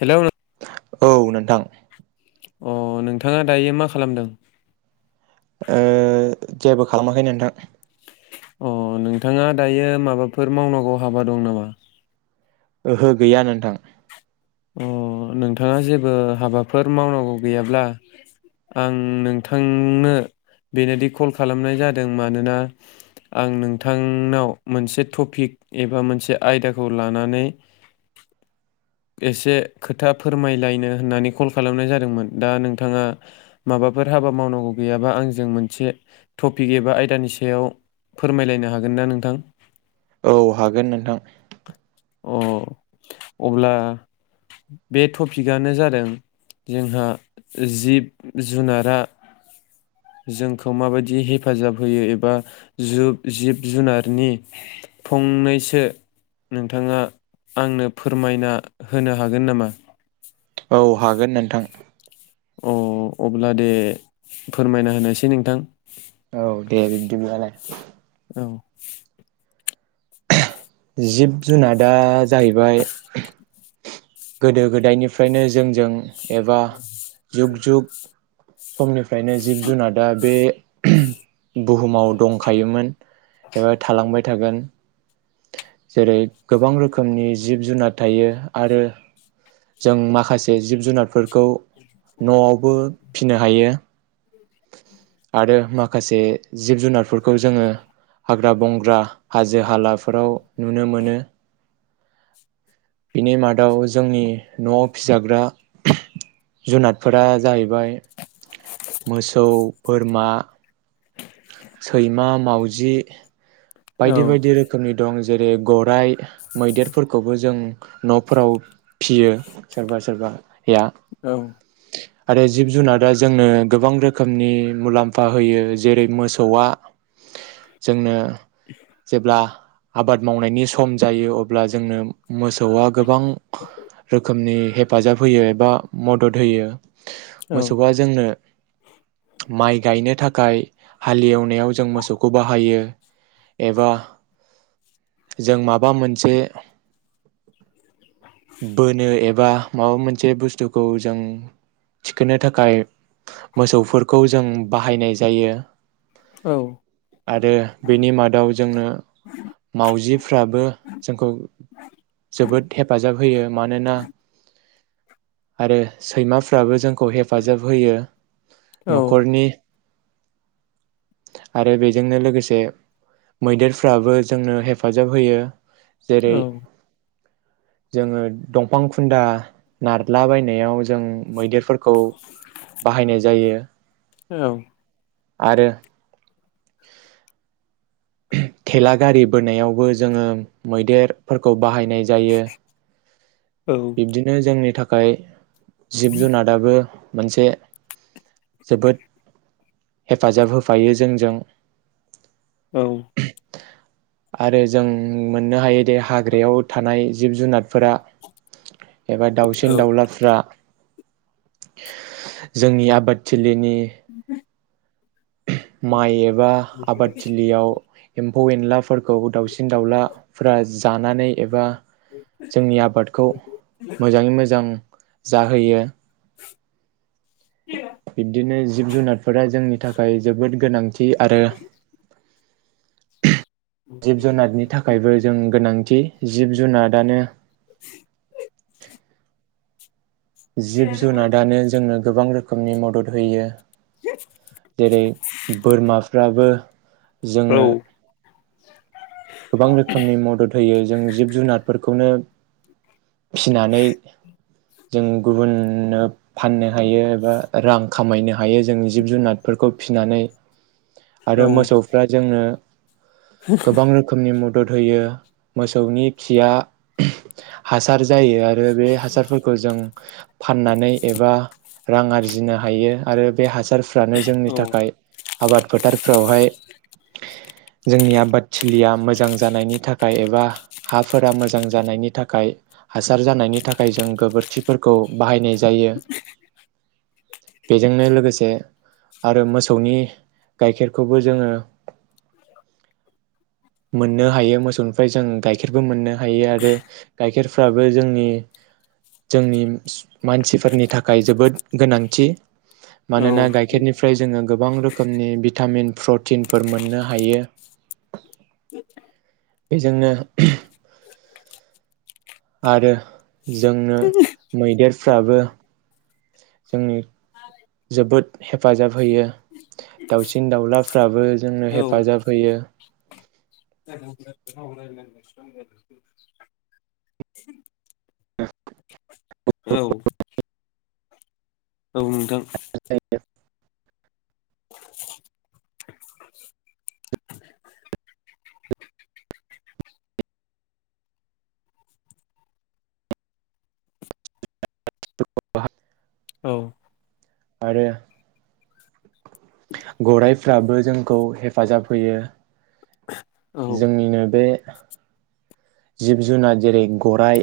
Hello औ नोनथां। अ नोंथाङा दायो मा खालामदों? ओ जेबो खालामाखै नोनथां। अ नोंथाङा दायो माबाफोर मावनांगौ हाबा दं नामा? ओहो गैया नोनथां। अ नोंथाङा जेबो हाबाफोर मावनांगौ गैयाब्ला आं नोंथांनो बेनोदि कल खालामनाय जादों मानोना आं नोंथांनाव मोनसे टपिक एबा मोनसे आयदाखौ लानानै एसे खोथा फोरमायलायनो होननानै कल खालामनाय जादोंमोन दा नोंथाङा माबाफोर हाबा मावनांगौ गैयाबा आंजों मोनसे टपिक एबा आयदानि सायाव फोरमायलायनो हागोन ना नोंथां? औ हागोन नोनथां। अ अब्ला बे टपिकआनो जादों जोंहा जिब जुनारा जोंखौ माबायदि हेफाजाब होयो एबा जुब जिब जुनारनि फंनैसो नोंथाङा आंनो फोरमायना होनो हागोन नामा? औ हागोन नोनथां। अ अब्ला दे फोरमायना होनोसै नोंथां। औ दे बिब्दिब्लालाय औ जिब जुनादा जाहैबाय गोदो गोदायनिफ्रायनो जोंजों एबा जुग जुग समनिफ्रायनो जिब जुनादा बे बुहुमाव दंखायोमोन। एबा थालांबाय थागोन। जेरै गोबां रोखोमनि जिब जुनाद थायो आरो जों माखासे जिब जुनारफोरखौ न'आवबो फिनो हायो। आरो माखासे जिब जुनारफोरखौ जोङो हाग्रा बंग्रा, हाजो हालाफोराव नुनो मोनो । बिनि मादाव जोंनि न'आव फिजाग्रा जुनादफोरा जाहैबाय मोसौ, बोरमा सैमा, मावजि औ बायदि बायदि रोखोमनि दं जेरै गराइ, मैदेरफोरखौबो जों न'फोराव फियो सोरबा सोरबाया औ आरो जिब जुनादा जोंनो गोबां रोखोमनि मुलाम्फा होयो जेरै मोसौआ जोंनो जेब्ला आबाद मावनायनि सम जायो अब्ला जोंनो मोसौआ गोबांग रोखोमनि हेफाजाब होयो एबा मदद होयो हो मोसौआ जोंनो माइ गायनो थाखाय हालेवनायाव जों मोसौखौ बाहायो एबा जों माबा मोनसे बोनो एबा माबा मोनसे बुसथुखौ जों थिखोनो थाखाय मोसौफोरखौ जों बाहायनाय जायो औ आरो बेनि मादाव जोंनो मावजिफ्राबो जोंखौ जोबोद हेफाजाब होयो मानोना आरो सैमाफ्राबो जों खौ हेफाजाब होयो औ न'खरनि आरो बेजोंनो लोगोसे मैदेरफ्राबो जोंनो हेफाजाब होयो जेरै औ जोङो दंफां खुन्दा नारला बायनायाव जों मैदेरफोरखौ खौ बाहायनाय जायो औ आरो उम थेला गारि बोनायावबो जोङो मैदेरफोरखौ बाहायनाय जायो बिबदिनो जोंनि थाखाय गाय जिब जुनादाबो मोनसे जोबोद हेफाजाब होफायो जोंजों औ आरो जों मोननो हायोदे हाग्रायाव थानाय जिब जुनारफोरा एबा दाउसिन दाउलाफ्रा जोंनि आबादथिलि [inaudible] माइ एबा आबादथिलिआव एम्फौ एनलाफोरखौ दाउसिन दाउलाफ्रा जानानै एबा जोंनि आबादखौ मोजाङै मोजां जाहोयो बिबदिनो जिब जुनारफोरा जोंनि थाखाय जोबोद गोनांथि आरो जिब जुनारनि थाखायबो जों गोनांथि थि जिब जुनारानो [inaudible] जिब जुनादानो जोंनो गोबां रोखोमनि मदद होयो जेरै बोरमाफ्राबो जोंनो औ [inaudible] गोबां रोखोमनि मदद होयो जों जिब जुनारफोरखौनो फिनानै जों गुबुननो फाननो हायो एबा रां खामायनो हायो जों जिब जुनारफोरखौ फिनानै आरो मोसौफ्रा जोंनो गोबां [unintelligible] रोखोमनि मदद होयो मोसौनि खिया हासार जायो आरो बे हासारफोरखौ जों फाननानै एबा रां आरजिनो हायो आरो बे हासार फ्रानो जोंनि थाखाय आबाद फोथारफ्रावहाय जोंनि आबाद थिलिया मोजां जानायनि थाखाय एबा हाफोरा मोजां जानायनि थाखाय हासार जानायनि थाखाय जों गोबोरखिफोरखौ बाहायनाय जायो बेजोंनो लोगोसे आरो मोसौनि गाइखेरखौबो जोङो मोननो हायो मोसौनिफ्राय जों गाइखेरबो मोननो हायो आरो गाइखेरफ्राबो जोंनि जोंनि मानसिफोरनि थाखाय जोबोद गोनांथि मानोना औ गाइखेरनि निफ्राय जोङो गोबां रोखोमनि भिटामिन प्रटिनफोर मोननो हायो बेजोंनो आरो जोंनो मैदेरफ्राबो जोंनि जोबोद हेफाजाब होयो दाउसिन दाउलाफ्राबो जोंनो औ हेफाजाब होयो औ [unintelligible] औ नोंथां थेंक इउ [inaudible] औ आरो गरायफ्राबो जोंखौ हेफाजाब होयो औ जोंनिनो बे जिब जुनार जेरै गराइ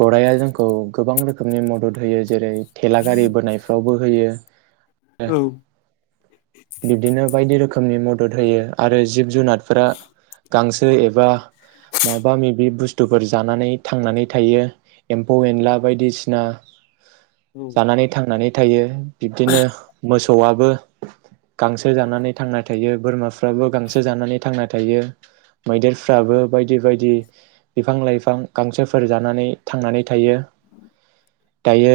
गराइआ जोंखौ गोबां रोखोमनि मदद होयो जेरै थेलागारि बोनायफ्रावबो होयो औ बिब्दिनो बायदि रोखोमनि मदद होयो आरो जिब जुनारफोरा गांसो एबा माबा माबि बुस्थुफोर जानानै थांनानै थायो एम्फौ एनला बायदिसिना जानानै थांनानै थायो बिब्दिनो मोसौआबो गांसो जानानै थांना थायो बोरमाफ्राबो गांसो जानानै थांना थायो मैदेरफ्राबो बायदि बायदि बिफां लाइफां गांसोफोर जानानै थांनानै थायो दायो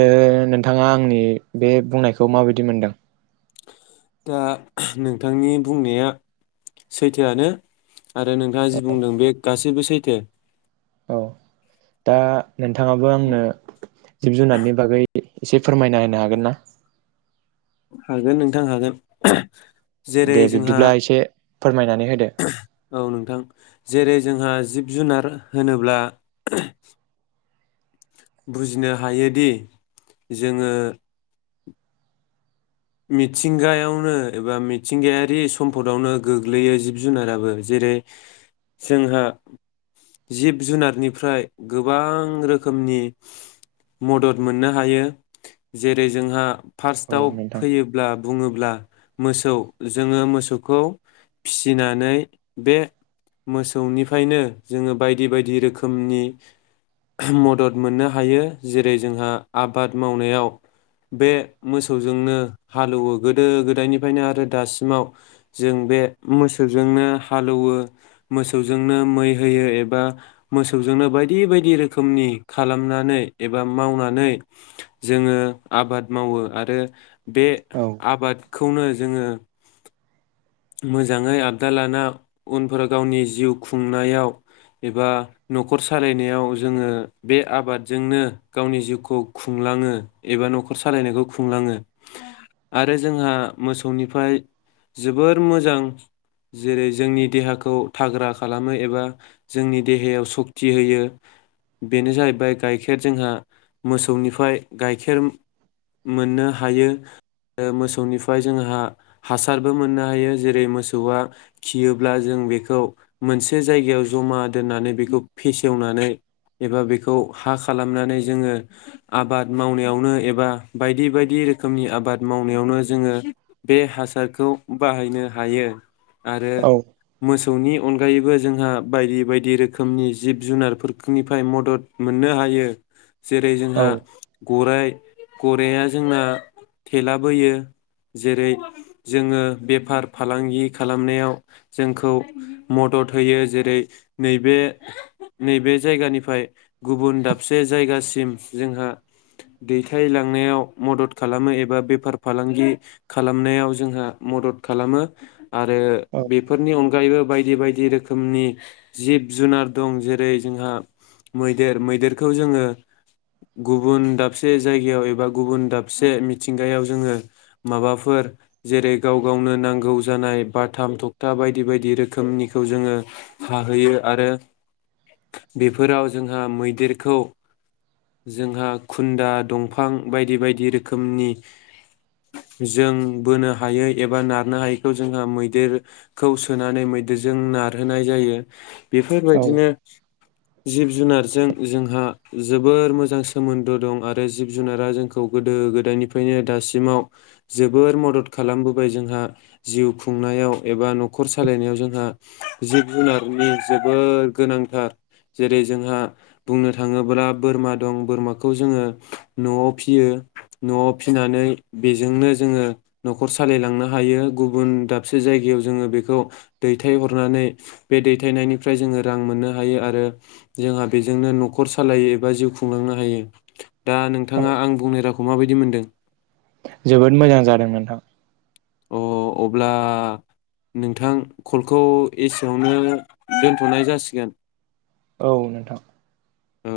नोंथाङा आंनि बे बुंनायखौ माबायदि मोनदों? दा नोंथांनि बुंनाया सैथोआनो आरो नोंथाङा जि बुंदों बे गासैबो सैथो औ दा नोंथाङाबो आंनो जिब जुनारनि बागै एसे फोरमायना होनो हागोन ना? हागोन नोंथां हागोन जेरै दे जोंहा बिब्दिब्ला एसे फोरमायनानै होदो औ नोंथां जेरै जोंहा जिब जुनार होनोब्ला बुजिनो हायोदि जोङो मिथिंगायावनो एबा मिथिंगायारि सम्फदावनो गोग्लैयो जिब जुनाराबो जेरै जोंहा जिब जुनारनिफ्राय गोबां रोखोमनि मदद मोननो हायो जेरै जोंहा औ फार्स्टआव नोंथां फैयोब्ला बुङोब्ला मोसौ जोङो मोसौखौ फिसिनानै बे मोसौनिफ्रायनो जोङो बायदि बायदि रोखोमनि मदद मोननो हायो जेरै जोंहा आबाद मावनायाव बे मोसौजोंनो हालौवो गोदो गोदायनिफ्रायनो आरो दासिमाव जों बे मोसौजोंनो हालौवो मोसौजोंनो मै होयो एबा मोसौजोंनो बायदि बायदि रोखोमनि खालामनानै एबा मावनानै जोङो आबाद मावो आरो बे औ आबादखौनो जोङो मोजाङै आबदाल लाना उनफोरा गावनि जिउ खुंनायाव एबा न'खर सालायनायाव जोङो बे आबादजोंनो गावनि जिउखौ खुंलाङो एबा न'खर सालायनायखौ खुंलाङो आरो जोंहा मोसौनिफ्राय जो बोर मोजां जेरै जोंनि देहाखौ थाग्रा खालामो एबा जोंनि देहायाव सक्ति होयो बेनो जाहैबाय गाइखेर जोंहा मोसौनिफ्राय गाइखेर मोननो हायो मोसौनिफ्राय जोंहा हासारबो मोननो हा हायो जेरै मोसौआ खियोब्ला जों बेखौ मोनसे जायगायाव जमा दोननानै बेखौ फेसेवनानै एबा बेखौ हा खालामनानै जोङो आबाद मावनायावनो एबा बायदि बायदि रोखोमनि आबाद मावनायावनो जोङो बे हासारखौ बाहायनो हायो। आरो औ मोस मोसौनि अनगायैबो जोंहा बायदि बायदि रोखोमनि जिब जुनारफोरनिफ्राय मदद मोननो हायो। जेरै जोंहा औ गराइ गराया जोंना थेला बोयो जेरै जोङो बेफार फालांगि खालामनायाव जोंखौ मदद होयो जेरै नैबे नैबे जायगानिफ्राय गुबुन दाबसे जायगासिम जोंहा दैथायलांनायाव मदद खालामो एबा बेफार फालांगि खालामनायाव जोंहा मदद खालामो। आरो औ बेफोरनि अन अनगायैबो बायदि बायदि रोखोमनि जिब जुनार दं जेरै जोंहा मैदेर मैदेरखौ जोङो गुबुन दाबसे जायगायाव एबा गुबुन दाबसे मिथिंगायाव जोङो माबाफोर जेरै गाव गावनो नांगौ जानाय बाथाम थखथा बायदि बायदि रोखोमनिखौ जोङो हाहैयो आरो बेफोराव जोंहा मैदेरखौ जोंहा खुन्दा दंफां बायदि बायदि रोखोमनि जों बोनो हायै एबा नारनो हायैखौ जोंहा मैदेरखौ सोनानै मैदेरजों नारहोनाय जायो। बेफोरबायदिनो जिब जुनारजों जोंहा जोबोर मोजां सोमोन्दो दं आरो जिब जुनारा जोंखौ गोदो गोदायनिफ्रायनो दासिमाव जोबोर मदद खालामबोबाय जोंहा जिउ खुंनायाव एबा न'खर सालायनायाव जोंहा जिब जुनारनि जोबोद गोनांथार जेरै जोंहा बुंनो थाङोब्ला बोरमा दं बोरमाखौ जोङो न'आव फियो न'आव फिनानै बेजोंनो जोङो न'खर सालायलांनो हायो गुबुन दाबसे जायगायाव जोङो बेखौ दैथायहरनानै बे दैथायनायनिफ्राय जोङो रां मोननो हायो आरो जोंहा बेजोंनो न'खर सालायो एबा जिउ खुंलांनो हायो। दा औ नोंथाङा आं बुंनाय रावखौ माबायदि दि मोनदों? जोबोद मोजां जादों नोंथां। अ अब्ला नोंथां कलखौ एसेयावनो दोनथ'नाय जासिगोन। औ नोंथां। औ